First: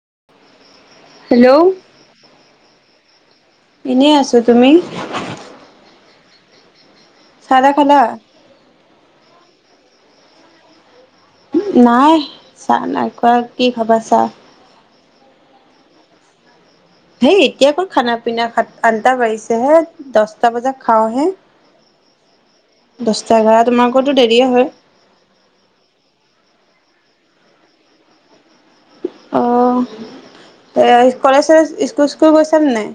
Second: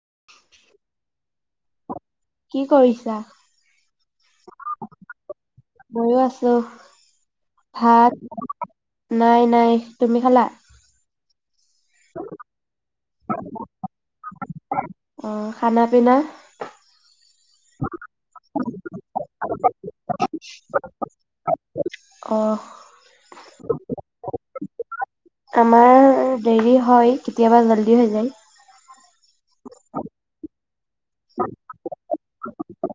[inaudible] যও কি কৰিছা? এনেই আছো তুমি? ময়ো আছো। চাহ তাহ খালা? ভাত নাই নাই। তুমি খালা? নাই চাহ নাই ব কি খবৰছা? অ খানা পিনা? হেই এতিয়া আকৌ খানা পিনা, সাত আঠটা বাজিছেহে, দচটা বজাত খাও হে। অ। দশটা এঘাৰ তোমালোকৰতো দেৰি হয়। আমাৰ দেৰি হয়, কেতিয়াবা জল্দি হৈ যায়। অ। কলেজ চলেজ স্কুল স্কুল গৈছা নে নাই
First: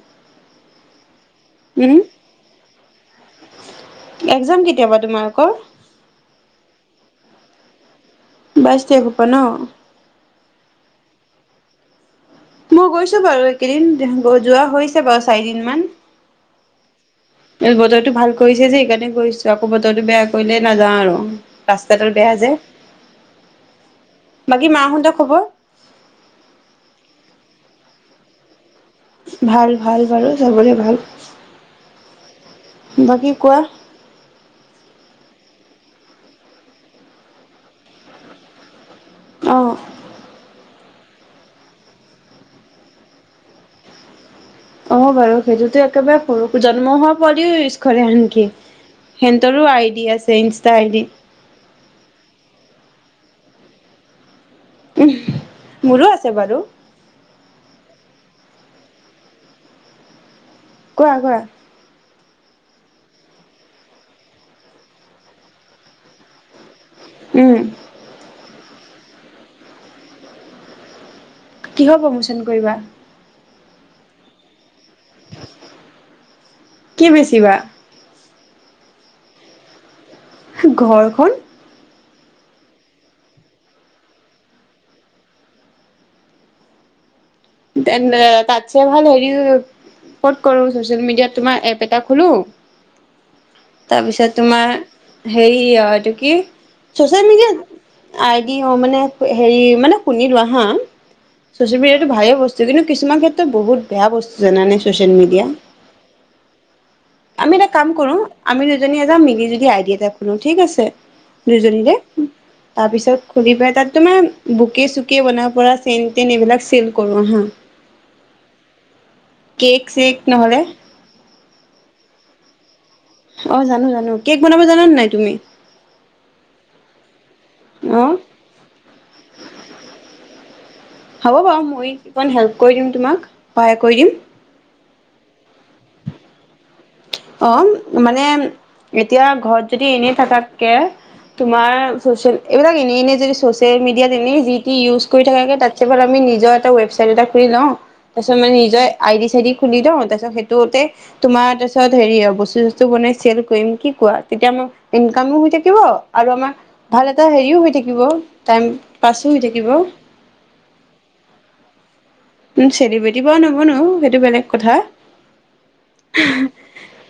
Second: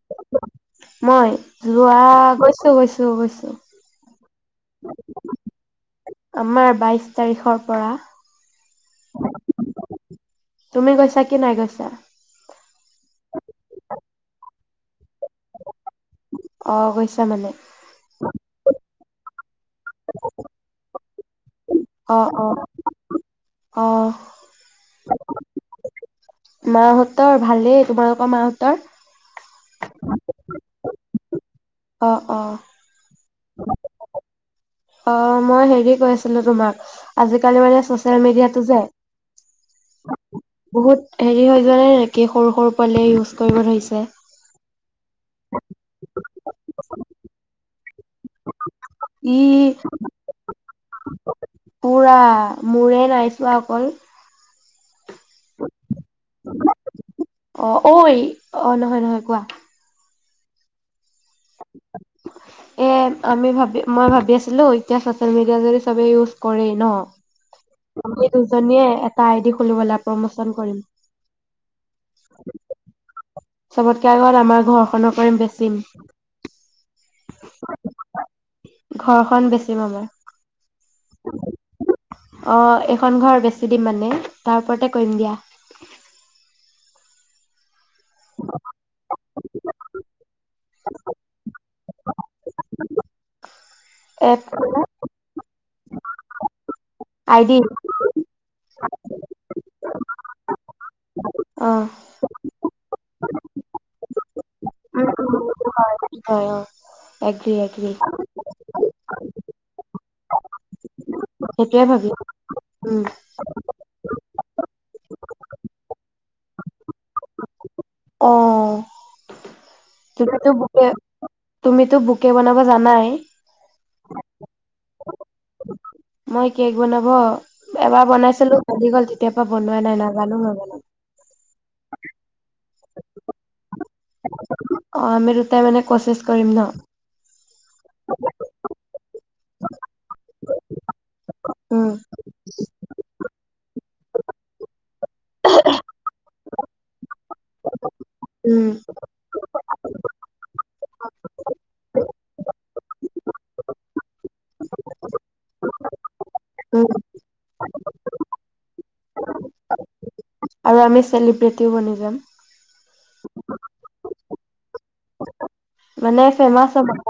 মই, উম যোৱা গৈছো গৈছো গৈছো। একজাম কেতিয়াবা তোমালোকৰ? আমাৰ বাইশ তাৰিখৰ পৰা বাইছ তাৰিখৰ পৰা ন। তুমি গৈছা কি নাই গৈছা? মই গৈছো বাৰু একেইদিন, যোৱা হৈ বাৰু চাৰিদিন মান, অ গৈছা মানে বতৰটো ভাল কৰিছে যে সেইকাৰণে গৈছ। আকৌ বতৰটো বেয়া কৰিলেই নাযাওঁ আৰু। ৰাস্তাতাল অ বেয়া অ যে, অ বাকী মাহতৰ খবৰ? তৰ ভালেই তোমালোকৰ মাহতৰ? ভাল ভাল বাৰু চবৰে ভাল, অ অ বাকী কোৱা? অ মই হেৰি কৰিছিলো তোমাক, আজিকালি মানে চচিয়েল মিডিয়াটো যে আহ। বহুত হেৰি হৈ জানে নেকি, সৰু সৰু পোৱালি ইউজ কৰিব ধৰিছে। অ বাৰু সেইটোতো একেবাৰে সৰু জন্ম হোৱা পোৱালিউ ইউ কৰে নেকি, সেহতৰো ই আইডি আছে ইনষ্টা আইডি। পুৰা মোৰে নাইচোৱা অকল। উম, মোৰো আছে বাৰু। অ ঐ অ নহয় নহয় কোৱা। কোৱা -কোৱা। এ', আমি ভাবি, মই ভাবি আছিলোঁ এতিয়া চচিয়েল- মিডিয়া যদি চবে ইউজ, কৰেই ন', উম, আমি দুজনীয়ে, এটা আইডি খুলো বলা, প্ৰমোচন কৰিম। কিহৰ প্ৰমোচন কৰিবা? চবতকে আগত আমাৰ ঘৰ, - বন্ধ কৰিম বেচিম। কি বেচিবা? ঘৰখন বেছিম আমাৰ। ঘৰখন? অ', এইখন ঘৰ বেছি দিম মানে তাৰ ওপৰতে কৰিম দিয়া। ডেন তাতছে ভাল হেৰি ক'ত কৰোঁ চচিয়েল- -মিডিয়াত তোমাৰ এপ এটা, খুলো তাৰপিছত এপ তোমাৰ, - হেৰী ইয়া এইটো কি? চছেল - মিডিয়া আইডি ', দিহও মানে হেৰি মানে, শুনি লোৱা হা', - অ চচিয়েল - মিডিয়াটো ভালে বস্তু। যদি নো কিছুমান ক্ষেত্ৰত বহুত বেয়া বস্তু জানানে উম ছ'চিয়েল -মিডিয়া। উম হয়', - অ ', আমি এগ্ৰি- এটা কাম এগ্ৰি। কৰো আমি দুজনী এ', যাম মিলি জুলি যদি আইডিয়া এটা খোলো ঠিক আছে। সেইটোয়ে দুজনীৰে ভাবি উম তাৰপিছত খুলি পেলাই তাত তোমাৰ, - বুকে -চুকে, বনাব পৰা চেন-টেন এইবিলাক চেল কৰো আহা', অহ ', কেক চেক তুমিতো নহ'লে বোকে তুমিতো বোকে। বুকে বনাব জানায়, - অ', জানোঁ- জানোঁ কেক বনাব জানা নে ', নাই তুমি? মই কেক বনাব, এবাৰ অ বনাই চিলো ভাঙি গ'ল। তেতিয়াৰ পৰা বনোৱা নাই নাজানোঁ মই বনাব, হ'ব বাৰু মই ইকণ হেল্প কৰি দিম তোমাক, সহায় কৰি দিম। অ', আমি দুটাই মানে কচিছ কৰিম ন',? অ', মানে, এতিয়া ঘৰত যদি এনে থাকাতকে তোমাৰ উম চচিয়েল এইবিলাক এনে - এনে যদি, চচিয়েল - মিডিয়াত এনে জিতি ইউজ্ কৰি থকাতকৈ তাটচে ভাল আমি নিজৰ এটা ৱেবছাইট এটা খুলি লওঁ। তাৰ পিছত আমাৰ উম নিজৰে আই- ডি- চাইডি, খুলি দিওঁ তাৰপিছত সেইটোতে তোমাৰ তাৰপিছত, তাত হেৰি অহ ', বস্তু - চস্তো বনাই চেল কৰিম কি কোৱা। তেতিয়া আমাৰ ইনকামো হৈ থাকিব, আৰু আমাৰ উম ভাল এটা হেৰিও হৈ থাকিব, টাইম পাছোঁ হৈ থাকিব। আৰু আমি চেলিব্ৰেটিও বনি যাম। চেলিব্ৰেটিৰ বাৰু নৱনোও সেইটো বেলেগ কথা। মানে ফেমাচ হম্ আক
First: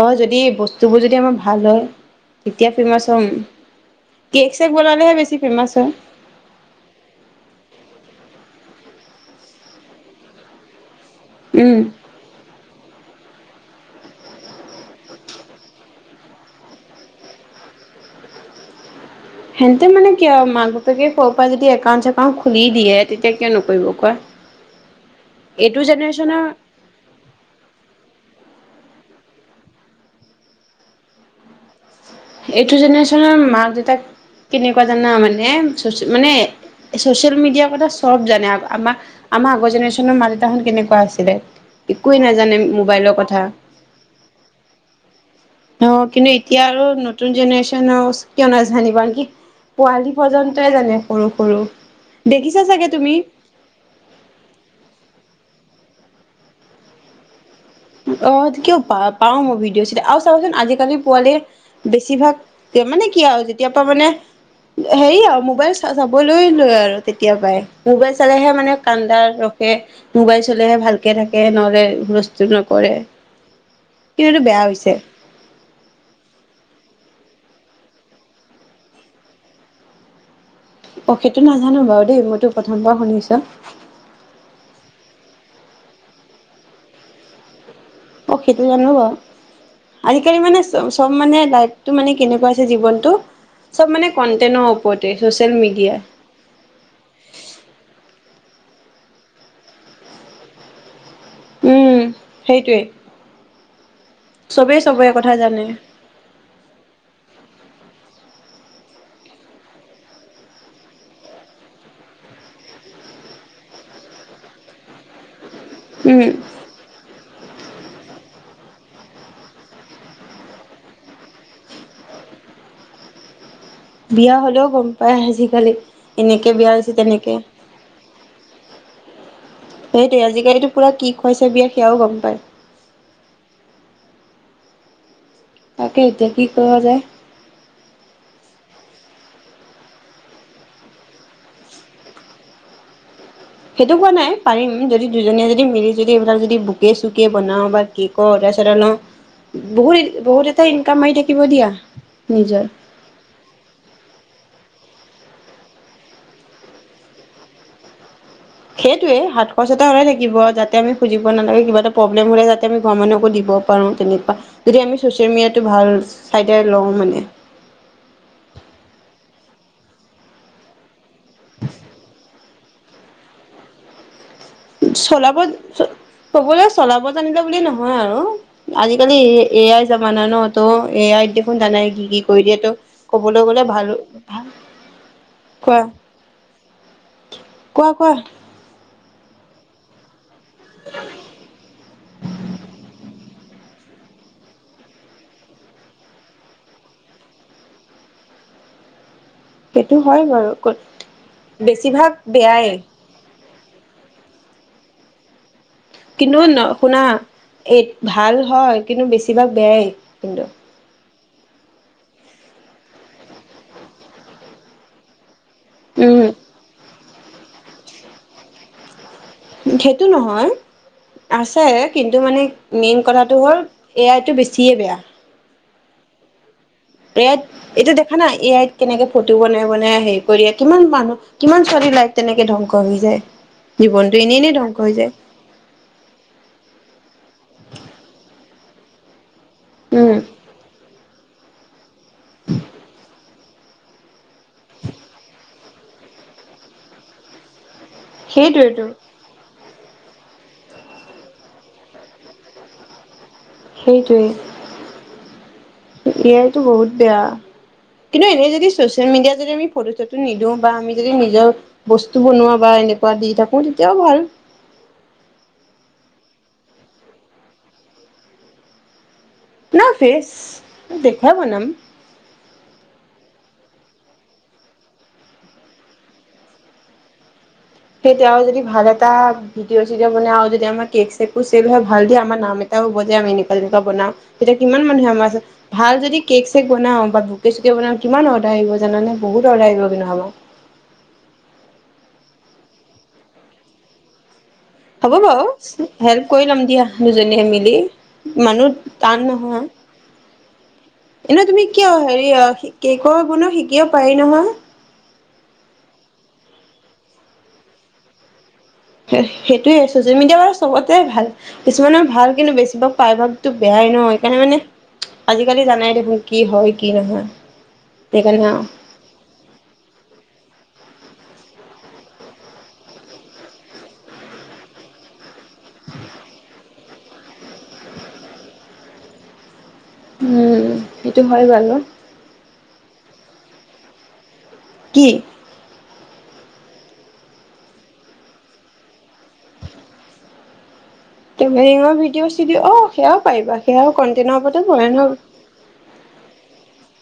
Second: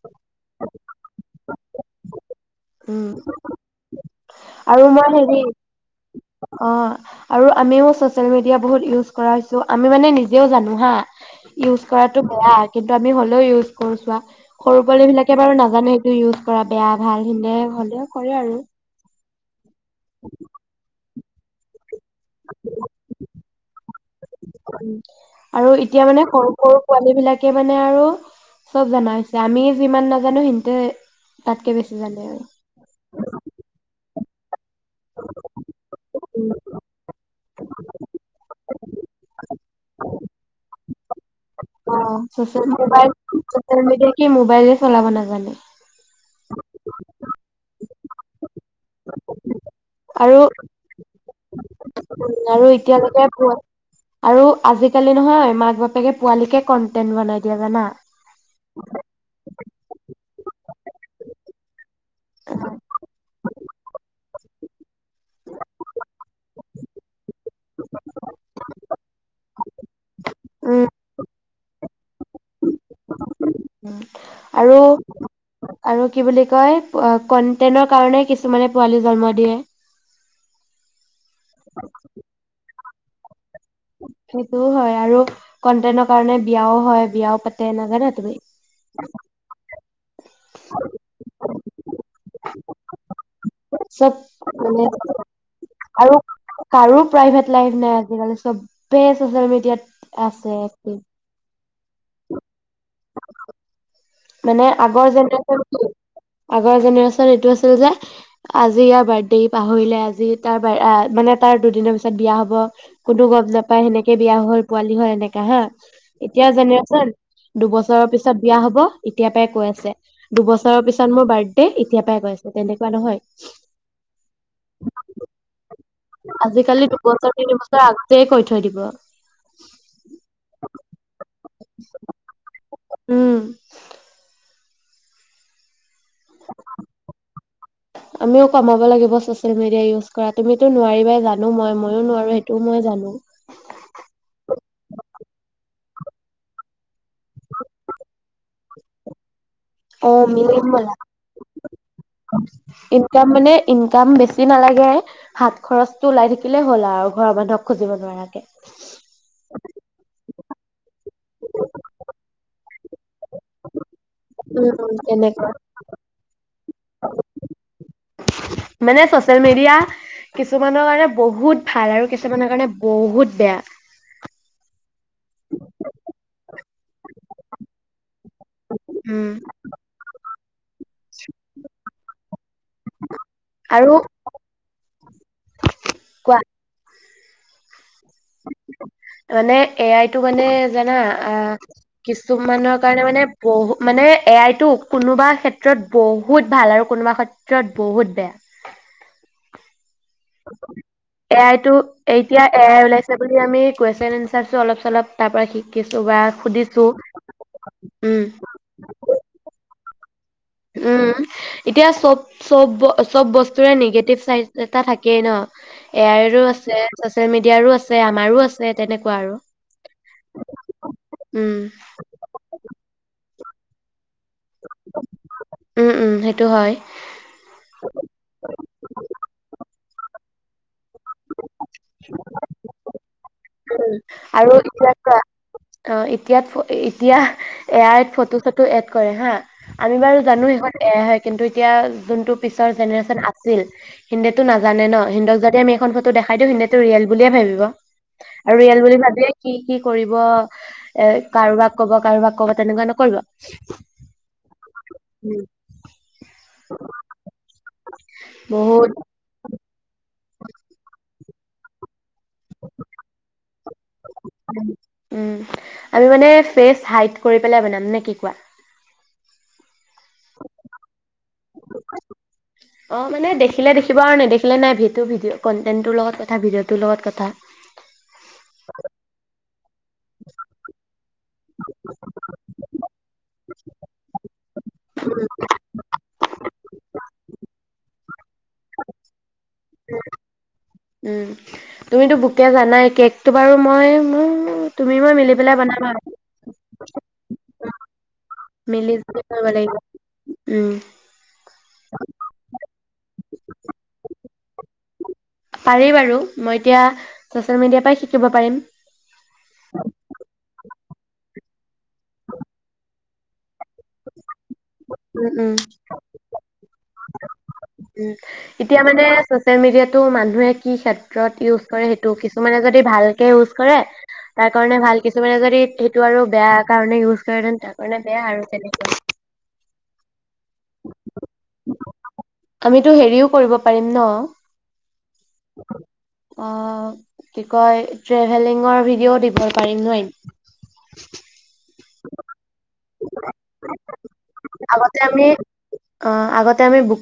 অঁ যদি বস্তুবোৰ যেতিয়া মই ভাল লও তেতিয়া ফিমাছ উম হম। কেক চেক আৰু বনালেহে মই বেছি হেৰি ফেমাচ হয় অ আৰু আমিওঁ চচিয়েল মিডিয়া। বহুত ইউজ কৰাইছো আমি মানে নিজেওঁ জানো হা। উম ইউজ কৰাটো কৰা বেয়া কিন্তু আমি হ'লেও ইউজ। অ চোৱা। সৰু পোৱালি বিলাকে বাৰু নাজানেই। ইউজ কৰা বেয়া ভাল এনে হলেওঁ কৰে আৰু। সিহঁতে মানে কিয় মাক বাপেকে। কৰ পৰা যদি একাউণ্ট চেকাউন্ট। অ খুলি দিয়ে তেতিয়া। কিয় নকৰিব কোৱা। ওম আৰু এইটো এতিয়া মানে জেনেৰেশ্যনৰ সৰু সৰু পোৱালী বিলাকে মানে আৰু চব জনা হৈছে। আমি যিমান নাজানো সিহঁতি তাতকে বেছি। জানে আৰু এইটো জেনেৰেশ্যনৰ মাক দেউতাক। কেনেকুৱা জানা মানে মানে, চচিয়েল মিডিয়াৰ কথা চব জানে। আম আমাৰ আগৰ জেনেৰে্যনৰ মা দেউতাহত কেনেকুৱা আছিলে। অ একোৱে নাজানে মোবাইলৰ কথা ছচিয়েল মিডিয়া কে মোবাইল চলাব নাজানে। অ কিন্তু এতিয়া আৰু নতুন। নতুন জনেৰেন কিয় নাজানিব আনকি। পোৱালি আৰু পৰ্যন্তই জানে সৰু সৰু দেখিছা আৰু চাগে এতিয়া তুমি লৈকে আৰু আজি কালি নহয়। মাক বাপেকে পোৱালিকে কনটেন্ট বনাই। দিয়ে জানা অ ত কিয় পাওঁ পাৰোঁ মই ভিডিঅ। গৈছিলে আৰু চাবাচোন আজি কালি পোৱালিৰ বেছিভাগ মানে কি আৰু যেতিয়া পৰা মানে। হেৰি আৰু মোবাইল চা চাবলৈ। লৈ আৰু তেতিয়া পাই মোবাইল চালেহে মানে কান্দা ৰখে। মোবাই চলালে উম ভালকে থাকে। এ নহ'লে বস্তু। [unintelligible] উম এইটো বেয়া আৰু হৈছে আৰু কি বুলি কয়। অঁ কণ্টেণৰ কাৰণে কিছুমানে পোৱালি জন্ম দিয়ে। অ সেইটো নাজানো বাৰু দেই মইতো প্ৰথমবাৰ শুনিছো। সেইটোও হয় আৰু কণ্টেণৰ কাৰণে বিয়াও হয় বিয়াও পাতি। তেনে নাজানা তুমি। আজি কালি মানে চব মানে লাইফটো মানে কেনেকুৱা হৈছে জীৱনটো। মানে চব কন্টেনৰ মানে ওপৰতে ছচিয়েল মিডিয়া আৰু কাৰো প্ৰাইভেট লাইফ নাই। আজিকালি চবে আছে জয়মতিয়াত আছে একটিভ উম সেইটোৱেই মানে আগৰ জেনেৰেচনটো আগৰ জেনেৰেচন এইটো আছিল যে আজি ইয়াৰ বাৰ্থডে পাহৰিলে আজি তাৰ মানে তাৰ দুদিনৰ পিছত বিয়া হব কোনো গম নাপাই সেনেকে বিয়া হল পোৱালি হল এনেকা হা উম, এতিয়া যেনে চন দুবছৰ ছৰৰ পিছত বিয়া হ'ব এতিয়াৰ পৰাই কৈ আছে দুবছৰৰ পিছত মোৰ বাৰ্থডে এতিয়াৰ পৰাই কৈ আছে তেনেকুৱা নহয় বিয়া হলেও গম পায় আজিকালি এনেকে বিয়া আজিকালি হৈছে তেনেকে দুবছৰ তিনিবছৰ আগতেই কৈ থৈ দিব সেইটোৱে আজিকালিতো পুৰা কি খুৱাইছে বিয়াত সেয়াও গম পায় উম তাকে এতিয়া কি কৰা যায়। আমিও কমাব লাগিব চচিয়েল মিডিয়া ইউজ কৰা তুমিতো নোৱাৰিবাই জানো মই ময়ো নোৱাৰো সেইটোও মই জানো সেইটো কোৱা নাই পাৰিম যদি দুজনীয়ে যদি মিলি যদি এইবিলাক যদি বু বুকে চুকে বনাও বা কেকৰ অৰ্ডাৰচ্ তাতে নো অ মিলিম বলা দিয়া নিজৰ। ইনকাম মানে ইনকাম বেছি নালাগে হাত খৰচ টো ওলাই থাকিলে হ'ল আও ঘৰৰ মানুহক খুজিব নোৱাৰাকে সেইটোয়ে হাত খৰচ এটা ওলাই থাকিব যাতে আমি খুজিব নালাগে কিবা এটা প্ৰব্লেম হলে যাতে আমি ঘ মানুহকো দিব পাৰোঁ তেনেকুৱা যদি উম আমি ছ'চিয়েল তেনেকুৱা মিডিয়াটো ভাল চাইডে লওঁ মানে চছিয়েল মিডিয়া কিছুমানৰ কাৰণে বহুত ভাল আৰু কিছুমানৰ কাৰণে বহুত বেয়া চলাব চ কবলৈ চলাব জানিলে বুলি নহয় আৰু আজিকালি উম এ এয়াই যামানা ন তো এয়াত দেখোন যানাই কি কি কৰি দিয়েতো ক'বলৈ গ'লে আৰু ভালো ভাল কোৱা কোৱা কোৱা কোৱা মানে এ আই ত টো মানে জানা আ কিছুমানৰ কাৰণে মানে বহু মানে এ আই টো কোনোবা ক্ষেত্ৰত বহুত ভাল আৰু কোনোবা ক্ষেত্ৰত বহুত বেয়া সেইটো হয় বাৰু ক এ বেছিভাগ বেয়াই তিয়া আমি কুৱেশন এনচাৰচো অলপ চলপ তাৰ পৰা শিক কিন্তু ন শুনা এই উম ভাল হয় কিন্তু বেছিভাগ বেয়াই কিন্তু উম এতিয়া চব চব ব চব বস্তুৰে নিগেটিভ চাইড এটা থাকেই ন উম এয়াইৰো আছে চচিয়েল মিডিয়াৰো আছে, আমাৰো আছে তেনেক সেইটো নহয় উম আছে কিন্তু মানে মেইন কথা টো হল এ আই টো বেছিয়ে বেয়া। উম উম সেইটো হয়। এয়াত এইটো দেখা না এ আইত কেনেকে ফটো বনাই বনাই হেৰি কৰি কিমান মানুহ কিমান ছোৱালী লাইক তেনেকে ধ্বংস হৈ যায়। উম জীৱনটো এনেই এনেই আৰু ধ্বংস হৈ এতিয়া যায় চোৱা অ এতিয়াত ফ এতিয়া এ আইত ফটো চট টো এড কৰে হা। আমি উম বাৰু জানো সেইষত এয়া হয় কিন্তু এতিয়া যোনটো পিছৰ জেনেৰেশ্যন আছে হিন্দেটো নাজানে ন। সিন্দক যদি আমি এখন ফটো দেখাই দিওঁ হিন্দেটো ৰিয়েল বুলিয়ে ভাবিব। আৰু ইয়ালে সেইটোৱেতো বুলি ভাবিলে কি কি কৰিব এ কাৰোবাক কব কাৰোবাক কব তেনেকুৱা নকৰিব। সেইটোৱেই। উম। টো বহুত বেয়া। কিন্তু এনেই যদি বহুত ছচিয়েল মিডিয়াত যদি আমি ফটো নিদিওঁ, বা আমি যদি নিজৰ বস্তু বনোৱা বা এনেকুৱা দি থাকো, তেতিয়াও ভাল। উম, আমি মানে ফেচ হাইড কৰি পেলাই বনাম, নে কি কোৱা? না ফেচ, দেখুৱাই বনাম। অ মানে দেখিলে দেখিব আৰু নাই দেখিলে নাই সেইটো ভিডিঅ কন্টেন টোৰ লগত কথা। ভিডিঅ'টোৰ লগত কথা। সেই তেওঁ যদি ভাল এটা ভিডিঅ চিদিও বনাই আৰু যদি আমাৰ কেক ছেক বোৰ ছেল হয় ভাল দিয়া আমাৰ নাম এটাও হব দিয়া আমি এনেকুৱা এনেকুৱা বনাওঁ। তেতিয়া কিমান মানুহে আমাৰ উচৰত, ভাল যদি কেক চেক বনাও বা বোকে চুকে বনাও কিমান অৰ্ডাৰ আহিব জাননে? বহুত অৰ্ডাৰ আহিব কিন্তু আমাৰ। উম, তুমিটো বোকে জানাই। কেকটো বাৰু মই ম হ'ব বাৰু, হেল্প কৰি ল'ম দিয়া। দুজনীয়ে মিলি, মানুহ, মিলি জুলি টান কৰিব নহয়। লাগিব উম এনে তুমি কিয়? হেৰি অ, কেকৰ গুণো শিকিব পাৰি নহয়। পাৰি বাৰু, মই এতিয়া চচিয়েল মিডিয়াৰ পাই শিকিব পাৰিম। সে সেইটোয়ে। চচিয়েল মিডিয়া চবতে ভাল। কিছুমানে ভাল কিন্তু বেছিভাগ প্ৰায়ভাগতো বেয়াই নহ। উম উম, কি হয় কি নহয় উম। সেইকাৰণে এতিয়া মানে চচিয়েল মিডিয়াটো মানুহে কি ক্ষেত্ৰ কোৱাত ইউছ কৰে সেইটো। কিছুমানে যদি ভালকে ইউজ কৰে, তাৰ কাৰণে ভাল। কিছুমানে যদি সেইটো আৰু বেয়া কাৰণে ইউজ কৰে দেন তাৰ কাৰণে বেয়া আৰু তেনেকে উম সেইটো হয় বালো আমিতো হেৰিও কৰিব পাৰিম ন কি [inaudible] কি কয় ট্ৰেভেলিঙৰ ভিডিঅ' দিব পাৰিম নহয়? ট্ৰেভেলিঙৰ ভিডিঅ' চি দি অ সেয়াও পাৰিবা সেয়াও কণ্টেনৰ ওপতে পৰে আগতে ন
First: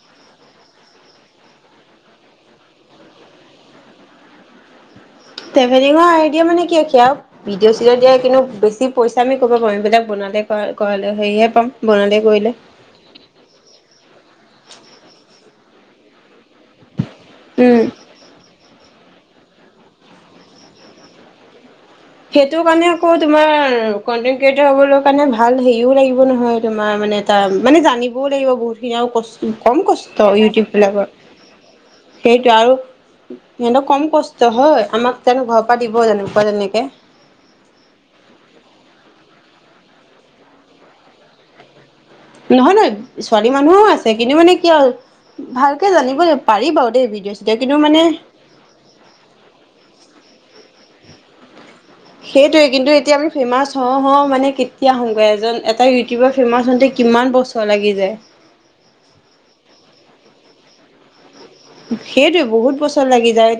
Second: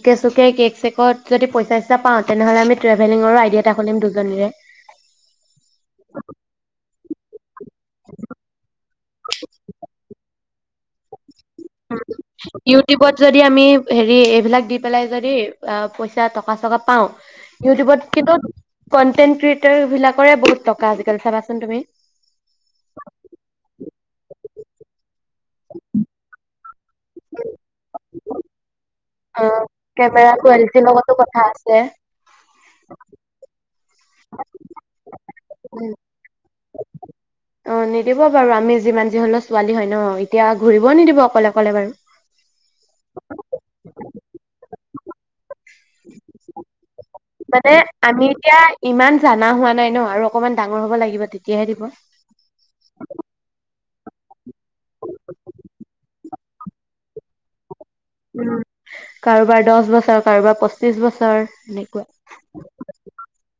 চুকে চুকে কেক চেকত যদি পইচা চইচা তেনেহ'লে আমি ট্ৰেভেলিঙৰো আইডিয় এটা খুলিম দুজনীৰে ট্ৰেলিঙৰ আইডিয়া মানে কি ভিডিঅ' চিডিঅ দিয়া কিন্তু বেছি পইচা কৰিব পাৰোঁ এইবিলাক বাল কাল সেয় ইউটিউবত যদি আমি হেৰি এইবিলাক দি পেলাই যদি অ পইচা টকা পাঁচ টকা পাও উম ইউটিউবত কিন্তু কণ্টেন্ট ক্ৰিয়েটৰ বিলাকৰে বহুত টকা আজিকাল চাবাচোন তুমি সেইটো কাৰণে আকৌ তোমাৰ কনটে ক্ৰিয়েটাৰ হবলৈ কাৰণে ভাল হেৰিও লাগিব নহয় তোমাৰ মানে এটা মানে জানিবও লাগিব বহুতখিনি আৰু অ' কম কষ্ট কেমেৰা ইউটিউব কোৱালিটিৰ বিলাকৰ লগতো কথা আছে। সেইটোে আৰু সিহঁতক কম কষ্ট হয় আমাক যেন ঘৰৰ পৰা দিব তেনেকুৱা তেনেকে অ নিদিব বাৰু আমি যিমান যি হলেও ছোৱালী হয় ন এতিয়া ঘূৰিবও নিদিব অকলে অকলে বাৰু নহয় নহয় ছোৱালী মানুহোও আছে কিন্তু মানে কি হ'ল ভিডিঅ' চিডিঅ' মানে কিন্তু আমি এতিয়া ইমান জানা হোৱা নাই ন আৰু অকমান ডাঙৰ ডাৰ হ'ব লাগিব তেতিয়াহে দিব সেইটোৱে কিন্তু এতিয়া আমি ফেমাচ অ হ মানে এতিয়া আহগৈ এজন এটা ইউটিউবাৰ ফেমা হতে কিমান বছ্তৰ লাগিছে উ কাৰোবাৰ দহ বছৰ কাৰোবাৰ পচ পঁচিছ বছৰ এনেকুৱা সেইটোৱে বহুত বছৰ লাগি যায়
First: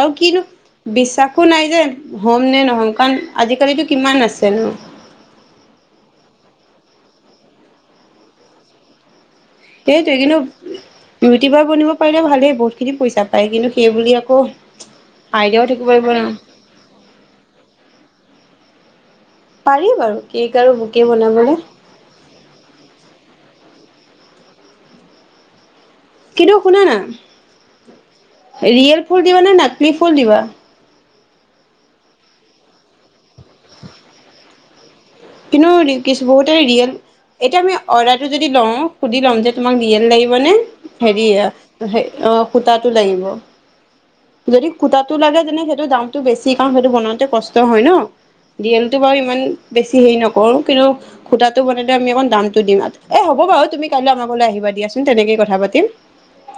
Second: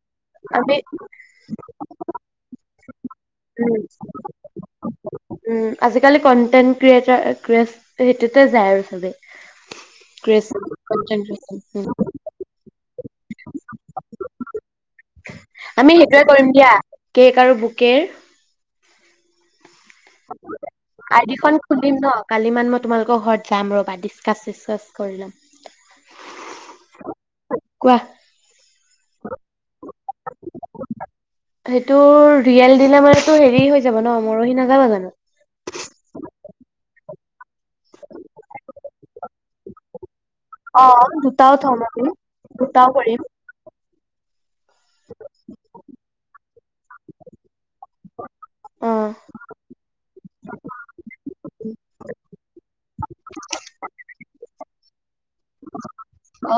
আৰু কিনো আমি বিশ্বাসো নাই যে হ'ম নে নহ'ম কাৰণ আজিকালো উম কিমান আছে ন ক্ৰিয়েট ক্ৰ সেইটোতে যায় আৰু চবে সেইটোৱে ক্ৰিয়েচন কন্টেন্ট কিন্তু ক্ৰিয়েচন ৰুটিবাৰ বনিব উম পাৰিলে ভালেই বহুত খিনি পইচা পায় কিন্তু সেইব আকৌ আইডিয়াও থাকিব আমি লাগিব সেইটোোৱে ন কৰিম দিয়া কেক আৰু বুকে পাৰি বাৰু কেক আৰু বুকে বনাবলৈ আইদিখন খুলিম ন কালি মান মই তোমালোকৰ ঘৰত যাম ৰ বা ডিচকাছ চিছকাছ কৰি ল'ম। কিন্তু শুনা কোৱা নায়েল ফুল দিবা নে নাকলি ফুল দিবা। সেইটো ৰিয়েল দিলা মানো হেৰি হৈ যাব ন মৰহি নাযাবা জানো কিন্তু বহুতৰিয়েল এতিয়া আমি অৰ্ডাৰটো যদি লওঁ সুধি লম যে তোমাক ৰিয়েল লাগিব মানে অ দুটাও থম হে আমি দুটাও সূতাটো কৰিম লাগিব। যদি খুতটো লাগে তেনে সেইটো দামতটো বেছি কাৰ সেইটো বনাওঁতে কষ্ট হয় ন অ দেলটো বাৰু ইমান বেছি। হেৰি নকৰো কিন্তু খুটাটো বনালে আমি অকণ দামটো দিম এ হ'ব বাৰু তুমি কাইলৈ আমাকলৈ আহিবা দিয়াচোন তেনেকেই কথা পাতিম।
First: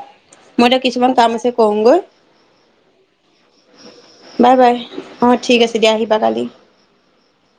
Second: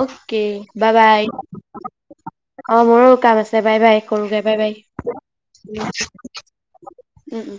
অকে মই এতিয়া বাই কিছুমান বাই কাম আছে কৰোঁগৈ অ মোৰো কাম আছে বাই বাই কৰোগৈ বাই বাই অঁ ঠিক আছে দিয়া আহিবা কালি উ উ।